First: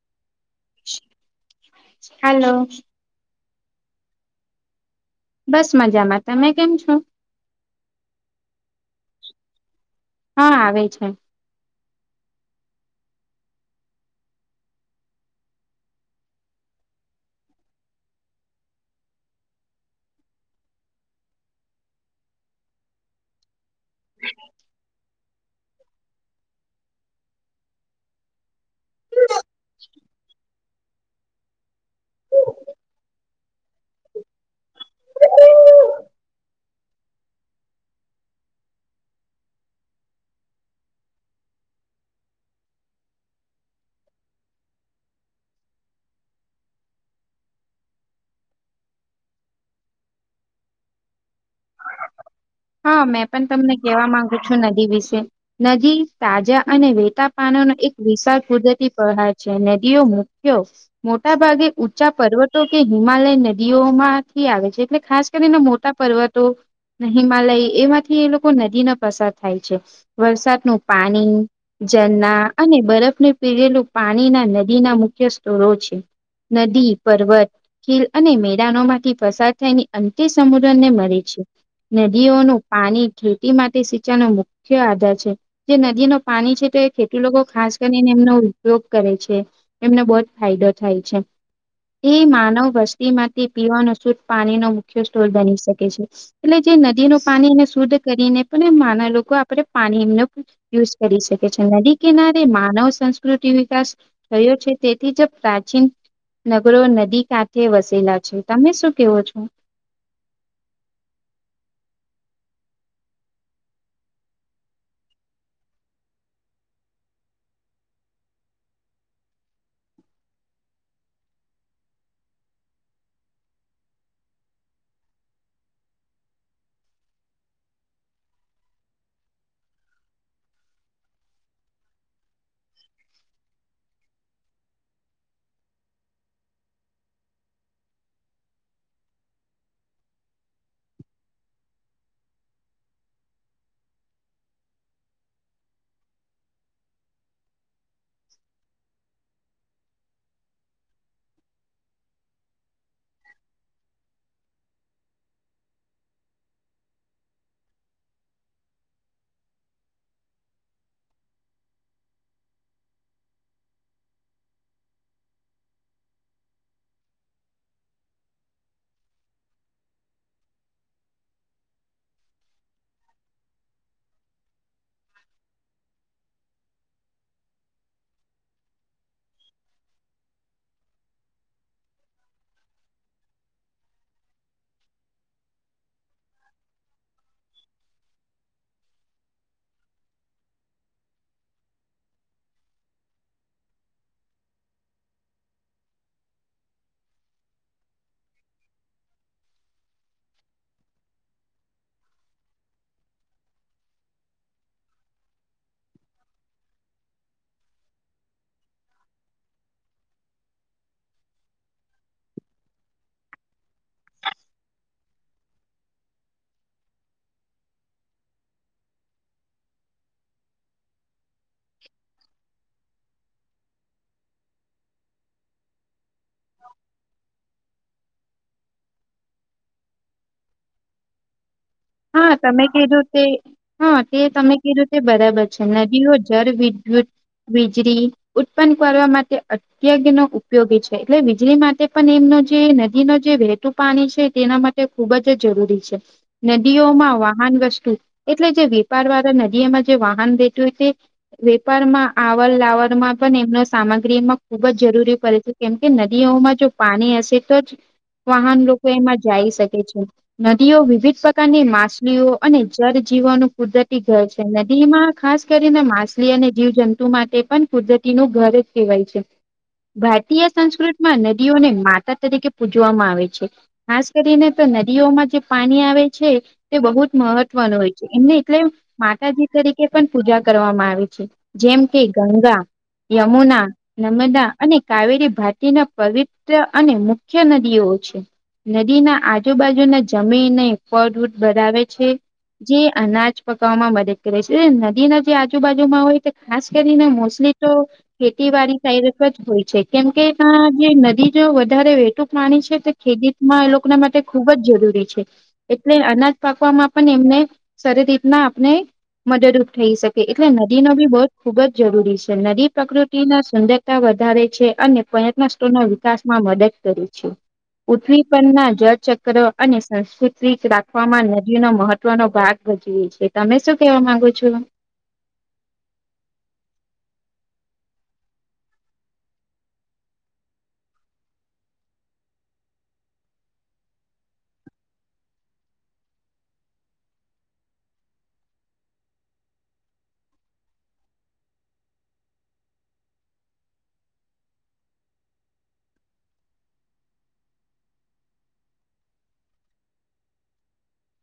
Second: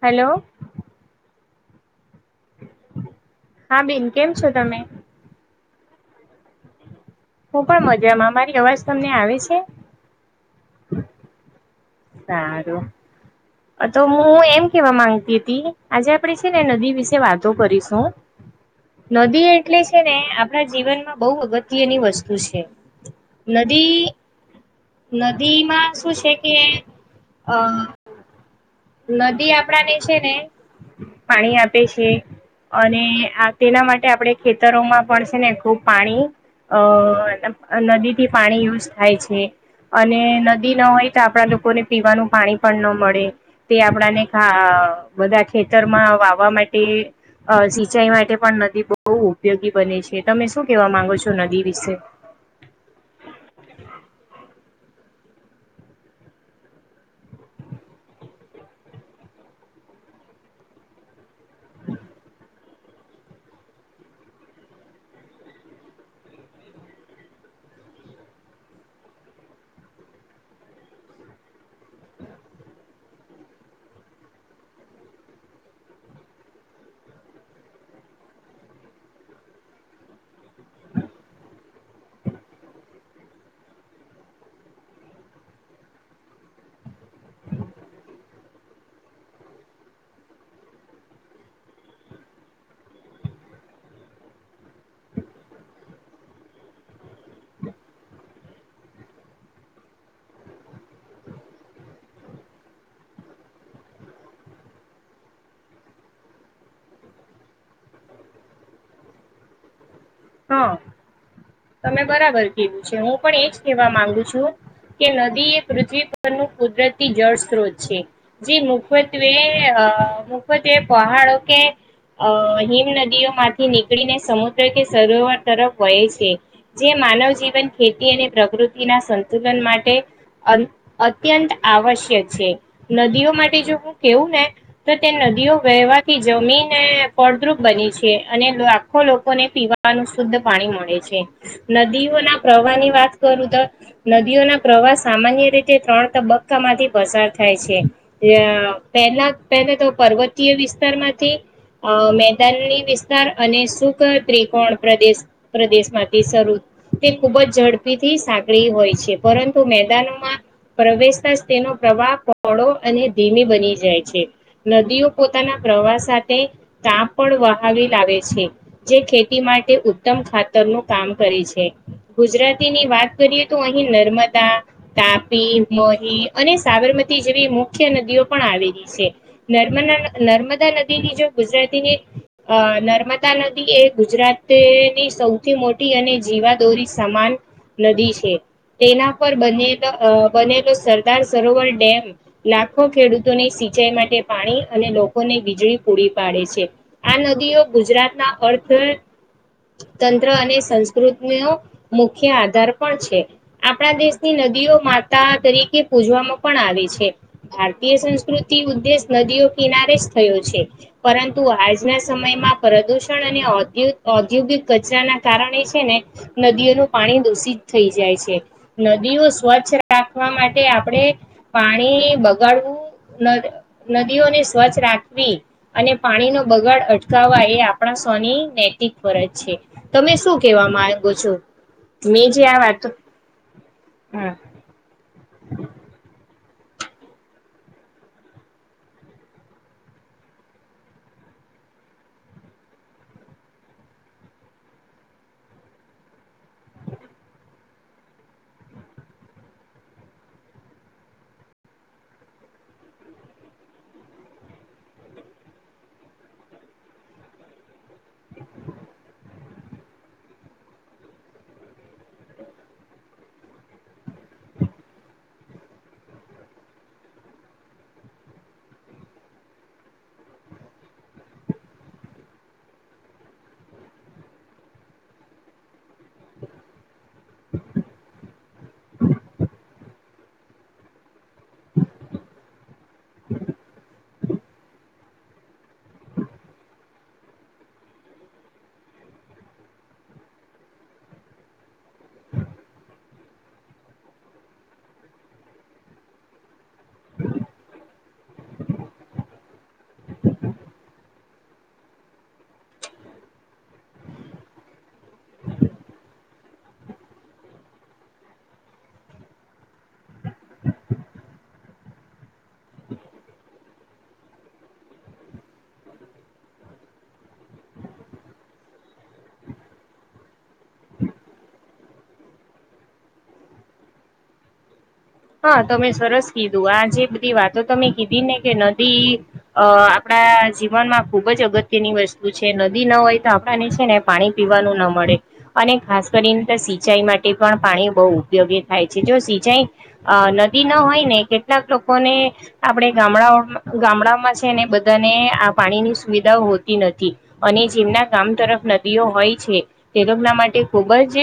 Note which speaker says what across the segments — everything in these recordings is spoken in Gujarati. Speaker 1: હેલો.
Speaker 2: હલો.
Speaker 1: હા બેન કેમ છો તમે?
Speaker 2: બસ મજામાં, તમે કેમ છો.
Speaker 1: હું પણ મજામાં, મારી અવાજ તમને આવે છે.
Speaker 2: હા આવે છે.
Speaker 1: સારું. અ તો હું એમ કેવા માંગતી તી આજે આપણેે છે ને નદી વિશે વાતો કરીશું. નદી એટલે છે ને આપણા જીવનમાં બઉ અગત્યની વસ્તુ છે. નદી, નદીમાં શું છે કે અ નદી આપણાને છે ને પાણી આપે છે. અને આ તેના માટે આપણે ખેતરોમાં પણ છે ને ખુબ પાણી અ નદીથી પાણી યુઝ થાય છે. અને નદી ન હોય તો આપણા લોકોને પીવાનું પાણી પણ ન મળે. તે આપણાને ખા બધા ખેતરમાં વાવવા માટે અ સિંચાઈ માટે પણ નદી બઉ ઉપયોગી બને છે તમે શું કેવા માંગો છો. નદી વિશે
Speaker 2: હા, મેં પણ તમને કેવા માંગુ છું ન નદી વિશે નદી તાજા અને વેટા પાનો ન એક વિશાળ કુદરતી પ્રહાર છે. ઇએ મુખ્યો મોટા ભાગે ઊંચા પર્વતો કે હિમાલય નદીઓ માંથી આવે છે. એટલે ખાસ કરીને મોટા પર્વતો ન હિમાલય એમાંથી એ લોકો નદી ના પસાર થાય છે, વરસાદનું પાણી ઝરના અને બરફને પીરેલું પાણી ના નદીના મુખ્ય સ્થરો છે. નદી પર્વત, ખીલ અને મેદાનો માંથી પસાર થાયને અંતે સમુદ્ર ને મળે. શું નદીઓનું પાણી ખેતી માટે સિંચાનો મુખ્ય આધાર છે જે નદી નો પાણી છે તે ખેતી લોકો ખાસ કરીને એમનો ઉપયોગ કરે છે એમને બઉ જ ફાયદો થાય છે. એ માનવ વસ્તીમાંથી પીવાનો શુદ પાણીનો મુખ્ય સ્ટોર બની શકે છે. એટલે જે નદીનું પાણી એને શુદ્ધ કરીને પણ એ નાના લોકો આપે પાણી એમનો યુઝ કરી શકે છે. નદી કિનારે માનવ સંસ્કૃતિ વિકાસ થયો છે તેથી જ પ્રાચીન નગરો નદી કાંઠે વસેલા છે. તમે શું કેવો છો?
Speaker 1: ત. તમે બરાબર કીધું છે, હું પણ એજ કેવા માંગુ છું. કે નદી એ પૃથ્વી પરનું કુદરતી જળ સ્ત્રોત છે. જે મુખ્યત્વે અ અ મુફતે પહાડો કે અ હિમ નદીઓ માંથી નીકળીને સમુદ્ર કે સરોવર તરફ વહે છે. જે માનવ જીવન, ખેતી અને પ્રકૃતિના સંતુલન માટે અં અત્યંત આવશ્યક છે. નદીઓ માટે જો હું કેવું ને તો તે નદીઓ વહેવાથી જમીન એ ફળદ્રુપ બની છે, અને લાખો લોકોને પીવા નુ શુદ્ધ પાણી મળે છે. નદીઓના પ્રવાહ ની વાત કરું તો નદીઓના પ્રવા વા સામાન્ય રીતે ત્રણ તબક્કામાંથી પસાર થાય છે [unintelligible] પહેલા પલા પર્વતીય વિસ્તાર માંથી અ મેદાનની વિસ્તાર અને સુખ ટ્રી કોણ પ્રદેશ પ્રદેશ માંથી શરૂ તે ખુબ જ ઝડપીથી સાંકળી હોય છે પરંતુ મેદાનમાં પ્રવેશતા જ તેનો પ્રવાહ પળો અને ધીમી બની જાય છે. નદીઓ પોતાના પ્રવાહ સાથે કામ પણ વહાવી લાવે છે જે ખે તી માટે ઉત્તમ ખાતરનું કામ કરે છે ગુજરાતીની વાત કરીએ તો અહી નર્મ દા તાપી, મોરી અને સાબરમતી જેવી મુખ્ય નદીઓ પણ આવેલી છે. નર્મદા નર્મદા નદીની જો ગુજરાતીની અ નર્મદા નદી એ ગુજરાતની સૌથી મોટી અને જીવાદોરી સમાન નદી છે. તેના પર બનેલ બનેલો સરદાર સરોવર ડેમ લાખો ખેડૂતોની સિંચાઈ માટે પાણી અને લોકોને વીજળી પૂરી પાડે છે આ નદીઓ ગુજરાતના અર્થ [unintelligible] તંત્ર અને સંસ્કૃતિ નુ મુખ્ય આધાર પણ છે આપણા દેશની ન દીઓ માતા તરીકે પૂજવામાં પણ આવે છે ભારતીય સંસ્કૃતિ ઉદ્દેશ નદીઓ કિનારે જ થયો છે પરંતુ આજના સમયમાં પ્રદુષણ અને ઔદૂત ઔદ્યોગિક કચરા ના કારણે છે ને નદીઓનું પાણી દૂષિત થઈ જાય છે. નદી ઓ સ્વચ્છ રાખવા માટે આપણે પાણી બગાડવું નદ નદીઓને સ્વચ્છ રાખવી અને પાણી નો બગાડ અટકાવવા એ આપણા સ ખોની નૈતિક ફરજ છે. તમે શું કેવા માંગો છો? મેં
Speaker 2: હા
Speaker 1: જે આ
Speaker 2: તમે
Speaker 1: વાતો
Speaker 2: કધુંતે હા તે
Speaker 1: હમ
Speaker 2: તમે કધુંતે બરાબર છે નદીનું જ જળ વિદ્યુત વીજળી ઉત્પન્ન કરવા માટે અત્યગ નો ઉપયોગી છે એટલે વીજળી માટે પણ એમનો જે નદીનું જે વહેતું પાણી છે તેના માટે ખુબ જ જરૂરી છે. નદીઓમાં વાહન વસ્તું એટલે જે વેપાર વાળા નદીઓમાં જે વાહન રહેેતું હોય તે વેપારમાં આવર લાવરમાં પણ એમનો સામગ્રી એમાં ખુબ જ જરૂરી પડે છે કેમ કે નદીઓ માં જો પાણી હશે તો જ વાહન લોકો એમાં જઈ શકે છે નદીઓ વિવિધ પ્ર કારની માછલીઓ અને જળ જીવોનું કુદરતી ઘર છે નદીમાં ખાસ કરીને માછલી અને જીવ જંતુ માટે પણ કુદરતીનું ઘર જ કહેવાય છે. ભારતીય સંસ્કૃતિમાં નદીઓને માતા તરીકે પૂજવામાં આવે છે ખાસ કરીને તો નદીઓમાં જે પાણી આવે. છે તે બહુ જ મહત્વનું હોય છે એમને એટલે માતાજી તરીકે કે પણ પૂજા કરવામાં આવી છે જેમ કે ગંગા, યમુના નર્મદા અને કાવેરી ભાટીના પવિત્ર અને મુખ્ય નદીઓ છે. નદીના આજુબાજુના જમીનને ફડ બરાવે છે. જે અનાજ પકાવવામાં મદદ કરે છે, નદીના જે આજુબાજુમાં હોય તે ખાસ કરીને મોસમી તો ખેતીવાડી [unintelligible] જ હોય છે, કેમકે ત્યા જે નદી જો વધારે વેહતુ પા પાણી છે, તે ખેદીત એ લોકોના માટે ખુબ જ જરૂરી છે. એટલે અનાજ પાકવામાં પણ એમને સારી રીતના આપને મદદરૂપ થઈ શકે એટલે નદીનો બી બોધ ખુબ જ જરૂરી છે, નદી પ્રકૃતિના સુંદરતા વ વધારે છે, અને પર્યટન સ્થળના વિકાસમાં મદદ કરે છે. પૃથ્વી પરના જળચક્ર અને સંસ્કૃ સ્વીચ રાખવામાં નદીનો મહત્વનો ભાગ ભજવે છે, તમે શું કેવા માંગો છો?
Speaker 1: હા તમે સરસ કીધું આ જે બધી વાતો તમે કીધી ને કે નદી અ આપડા જીવન માં ખુબ જ અગત્યની વસ્તુ છે, નદી ન હોય તો આપણાને છે, ને પાણી પીવાનું ન મળે અને ખાસ કરીને ત સિંચાઈ માટે પણ પાણી બોવ ઉપયોગી થાય છે, જો સિંચાઈ અ નદી ન હોય ને કેટલાક લોકોને આપડે ગામડાઓ ગામડામાં છે, ને બધાને આ પાણીની સુવિધાઓ હોતી નથી અને જેમના ગામ તરફ નદીઓ હોય છે. તે લોકોના માટે ખુબ જ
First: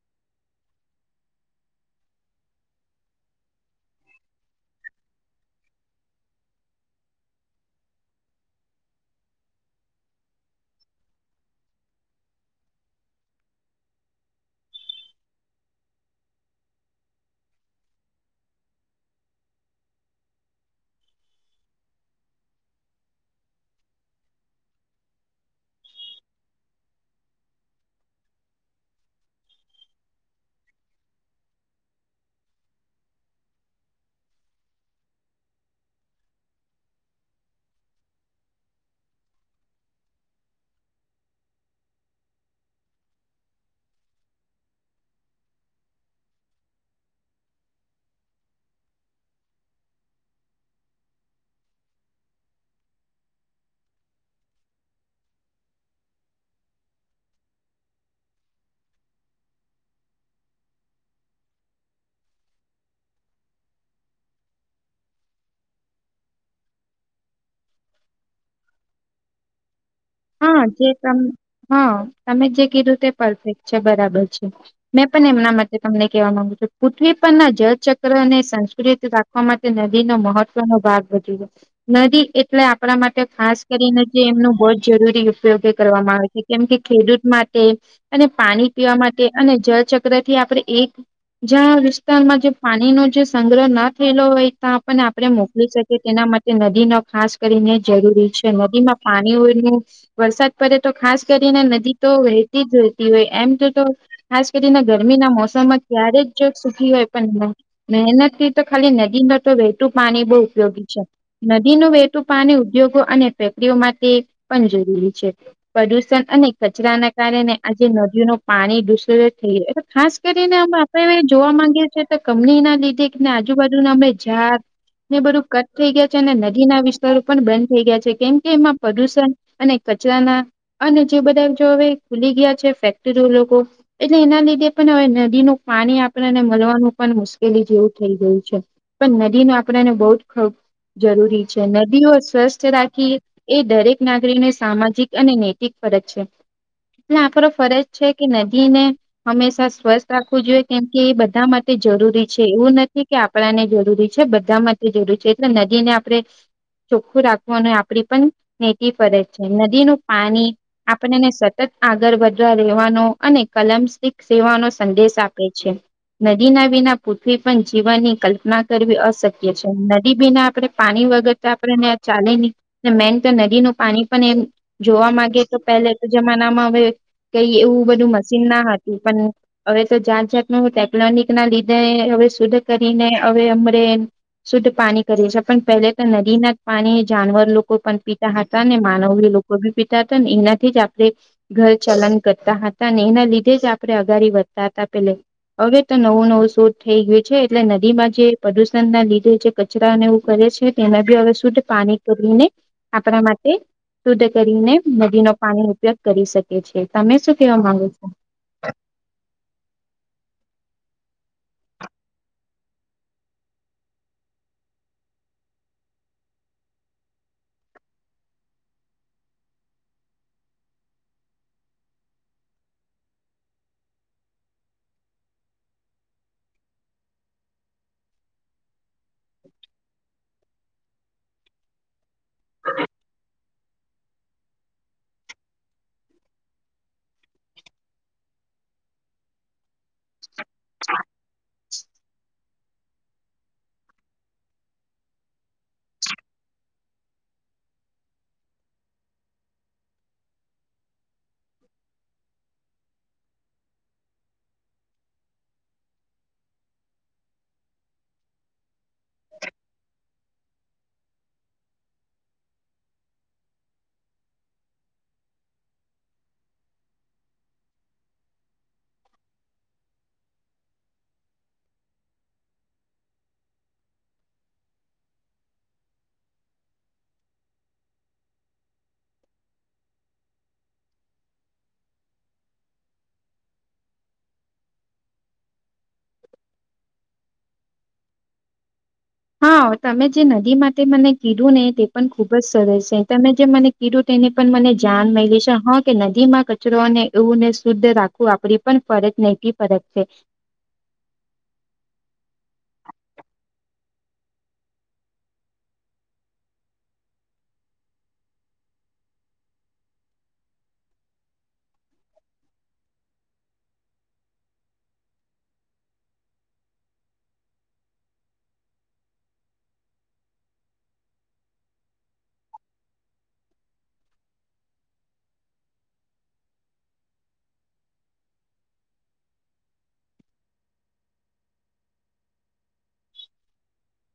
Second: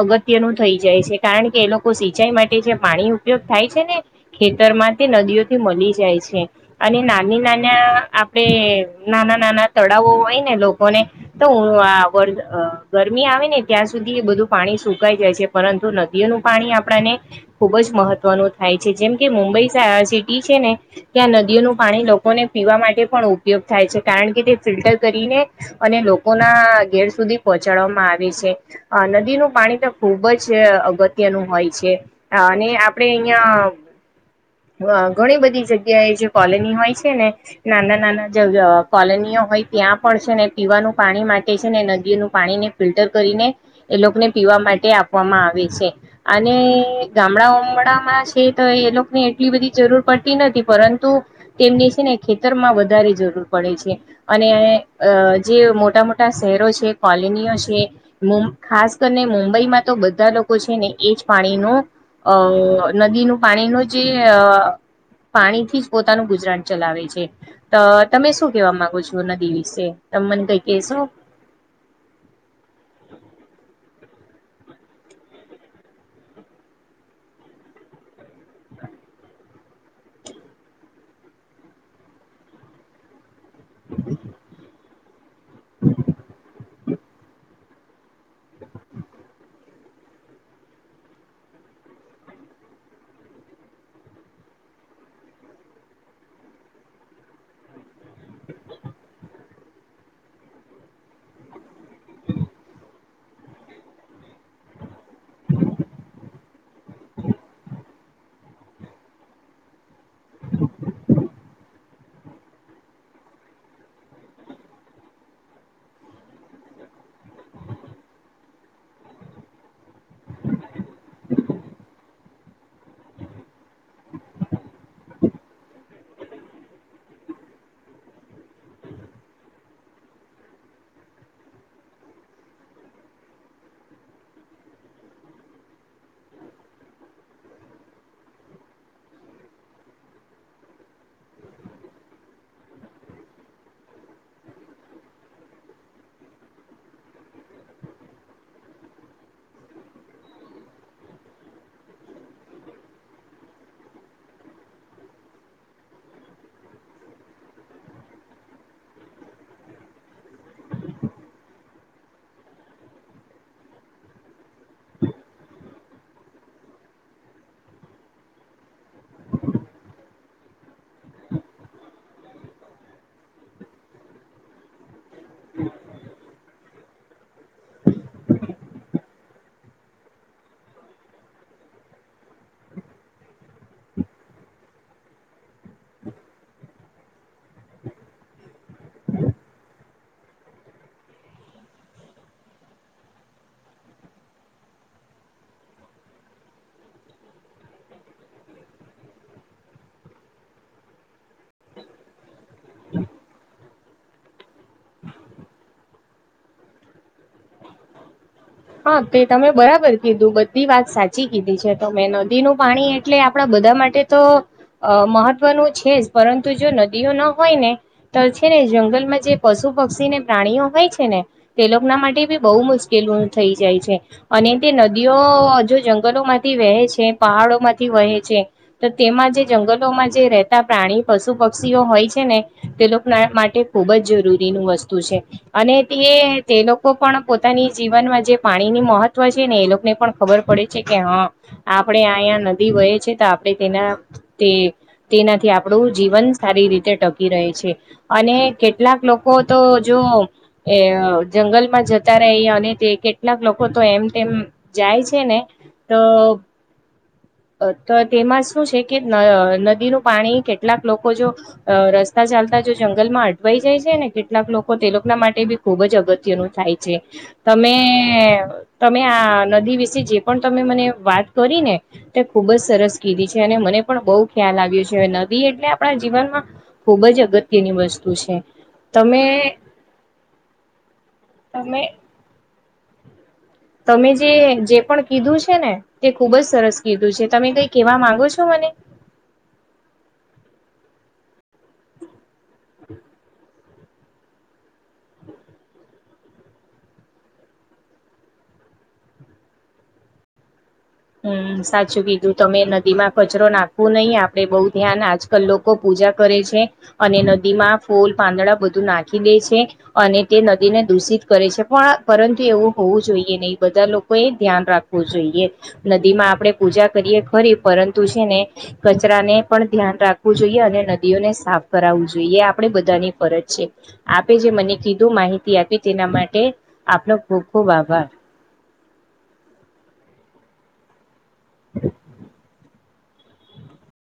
Speaker 1: અગત્યનું થઈ જાય છે, કારણ કે એ લોકો સિંચાઈ માટે જે પાણી ઉપયોગ થાય છે, ને ખેતરમાં તે નદીઓથી મલી જાય છે, અને નાની નાના આપણેે નાના નાના તળાવો હોય ને લોકોને તો હું આ વર અ ગરમી આવે ને ત્યાં સુધી એ બધું પાણી સુકાઈ જાય છે, પરંતુ નદીઓનું પાણી આપણાને ખૂબ જ મહત્વનું થાય છે, જેમ કે મુંબઈ સા સિટી છે, ને ત્યાં નદીઓનું પાણી લોકોને પીવા માટે પણ ઉપયોગ થાય છે, કારણ કે તે ફિલ્ટર કરીને અને લોકોના ઘેર સુધી પ ચડવામાં આવે છે, અ નદીનું પાણી તો ખુબ જ અગત્યનું હોય છે. અ ને આપડે અહિયાં અ ઘણી બધી જગ્યા એ જે કોલોની હોય છે, ને નાના નાના જ અ કોલોની હોય ત્યાં પણ છે, ને પીવાનું પાણી માટે છે, ને નદીનું પાણીને ફિલ્ટર કરીને એલોકોને પીવા માટે આપવામાં આવે છે, અને ગામડા ઓમડામાં છે, તો એ લોકો ને એટલી બધી જરૂર પડતી નથી પરંતુ તેમને છે, ને ખેતરમાં વધારે જરૂર પડે છે, અને અ જે મોટા મોટા શહેરો છે. કોલીનીઓ છે, મુ ખાસ કરીને મુંબઈમાં તો બધા લોકો છે, ને એજ પાણીનો અ નદીનું પાણીનું જે અ પાણીથી જ પોતાનું ગુજરાન ચલાવે છે, અ મે શું કેવા માંગો છો નદી વિશે? તમે મને કઈ
Speaker 2: હા જે
Speaker 1: કહેશો?
Speaker 2: તમ હા તમે જે કીધું તે પરફેક્ટ છે, બરા બર છે, મેં પણ એમના માટે તમને કેવા માંગુ છું પૃથ્વી પરના જળચક્ર અને સંસ્કૃત રાખવા માટે નદીનો મહત્વનો ભાગ વધી ગ્યો નદી એટલે આપણા માટે ખાસ કરીને જેમ જરૂરી ઉપયોગી કરવામાં આવે છે, કેમ કે ખેડૂત માટે અને પાણી પીવા માટે અને જળચક્રથી આપડે એક જ્યાં વિસ્તારમાં જે પા ણીનો જે સંગ્રહ ન થયેલો હોય તા આપને આપણે મોકલી શકીએ તેના માટે નદીનો ખાસ કરીને જરૂરી છે, નદીમાં પાણીઓનું વરસાદ પડે તો ખાસ કરીને નદીતો વહેતી જ રહેતી હોય એમ તો તો ખાસ કરીને ગરમીના મોસમમાં ક્યારે જ સુખી હોય પણ મહે મહેનત થી તો ખાલી નદી નતો વે તુવું પાણી બો ઉપયોગી છે, નદીનું વહેતું પાણી ઉદ્યોગો અને ફેક્ટરીઓ માટે પન જરૂરી છે, પ્રદુષણ અને કચરાના કારણે આજે નદીઓનુ પાણી દૂષ [unintelligible] ખાસ કરીને અમે આપડે જોવા માંગીએ તો કમની ના લીધે ને આ આજુબાજુના અમે જાડને બધું કટ થઈ ગયા છે ને નદી ના વિસ્તારો પણ બંધ થઈ ગયા છે, કેમ કે એમાં પ્રદુષણ અને કચરાના અને જે બધા જો હવે ખુલી ગયા છે, ફેક્ટરીઓ લોકો એટલે એના ના લીધે પણ હવે નદીનું પાણી આપણને મલવાનું પણ મુશ્કેલી જેવું થઈ ગયું છે, પણ નદી [unintelligible] આપને બોવ જરૂરી છે, નદીઓ સ્વસ્થ રાખી એ દરેક નાગરિકને સામાજિક અને નૈતિક ફરજ છે. એટલે આપરો ફરજ છે, કે નદીને હંમેશા સ્વસ્થ રાખવું જોઈએ કેમ કે એ બધા માટે જરૂરી છે, એવું નથી કે આપણાને જરૂરી છે, બધા માટે જરૂરી છે, એટલે નદીને આપણે ચોખ્ખું રાખવાનું આપડી પન નેતી ફ છે નદી નું પાણી આપણને સતત આગળ વધવા રહેેવાનું અને કલમસ્ સેવાનો સંદેશ આપે છે નદી ના વિના પૃથ્વી પણ જીવનની કલ્પના કરવી અશક્ય છે નદી વિના આપણે પાણી વગર આપ ચાલે નહી નદીનું પાણી પણ એમ જોવા માંગે તો પહેલા તો જમાનામાં હવે કઈ એવું બધું મશીન ના હતું પણ હવે તો જાત જાત ન હ ટેકનોનિક ના લીધે શુદ્ધ કરીને હવે અમ શુદ્ધ પાણી કરીએ છીએ પણ પહેલે તો નદી ના પાણી આરવણ લોકો પણ ભી હતા અને માનવ લોકો ભી પીતા હતા એનાથી જ આપણે ઘર ચલન કરતા હતા અને એના લીધે જ આપણે અગારી વધતા હતા પેલે હવે તો નવું નવું શોધ થઈ ગયું છે એટલે નદીમાં જે પ્રદુષણ ના લીધે છે કચરાને એવું કરે તેમાં બી હવે શું પાણી તોરીને આપણા માટે શુદ્ધ કરીને નદીનો પાણી ન ઉપયોગ કરી શકે છે તમે શું કેવા માંગુ છો
Speaker 1: હા તે તમે બરાબર કીધું બધી વાત સાચી વચી કીધી છે તો મેં નદીનું પાણી એટલે આપડા બધા માટે તો અ મહત્વનું છે જ પરંતુ જો નદીઓ ન હોય ને તો છે ને જંગલમાં જે પશુ પક્ષી ને પ્રાણીઓ હોય છે ને તે લોકોના માટે બી બહુ મુશ્કેલ થઈ જાય છે અને તે નદીઓ જો જંગલો માંથી વહે છે પહાડો માંથી વહે છે તો તેમાં જે જંગલોમાં જે રહેતા પ્રાણી પશુ પક્ષીઓ હોય છે ને તે લોકો ના માટે ખૂબ જ જરૂરીનું વસ્તુ છે અને તે તે લોકો પણ પોતાની જીવનમાં જે પાણીની મહત્વ છે ને એ લોકોને પણ ખબર પડે છે કે હા આપણેે અયા નદી વય છે તે તેનાથી આપણું જીવન સારી રીતે ટકી રહે છે અને અને કેટલાક લોકો તો જો જંગલમાં જતા રહી અને તે કેટલાક લોકો તો એમ તેમ જાય છે ને તો અ તો તેમાં શું છે કે નદીનો પાણી કેટલાક લોકો જો રસ્તા ચાલતા જો જંગલમાં અટવાઈ જાય છે ને કેટલાક લોકો તે લોકો માટે બી ખુબ જ અગત્યનું થાય છે તમે તમે આ નદી વિશે જે પણ તમે મને વાત કરી ને તે ખુબ જ સરસ ક છે અને મને પણ બહુ ખ્યાલ આવ્યો છે હ નદી એટલે આપણા જીવનમાં ખુબ જ અગત્યની વસ્તુ છે તમે તમે જે જે પણ કીધું છે ને તે ખુબજ સરસ કીધું છે તમે કઈ કેવા માંગો છો મને હે
Speaker 2: હા તમે જે નદી માટે મને કીધું ને તે પણ ખુબ જ સરસ છે તમે જે મને એધું તેને પણ મને જાન મળે છે હા કે નદી માં કચરો અને એવુંને શુદ્ધ રાખવું આપડી પણ ફરજ નહતી ફરજ છે
Speaker 1: હમ સાચું કીધું તમે નદી માં કચરો નાખો નહી આપડે બહુ ધ્યાન આજકાલ લોકો પૂજા કરે છે અને નદી માં ફૂલ પાંદડા બધા નાખી દે છે અને તે નદીને દૂષિત કરે છે પણ પરંતુ એવું હોવું જોઈએ નહી બધું બધા લોકોએ ધ્યાન રાખવું જોઈએ નદી માં આપડે પૂજા કરીએ ખરી પરંતુ છે ને કચરાને પણ ધ્યાન રાખવું જોઈએ અને નદીઓને સાફ કરાવવું જોઈએ એ આપણે બધાની ફરજ છે આપે જે મને કીધું માહિતી આપ તેના માટે આપનો ખૂબ ખૂબ આભાર [inaudible]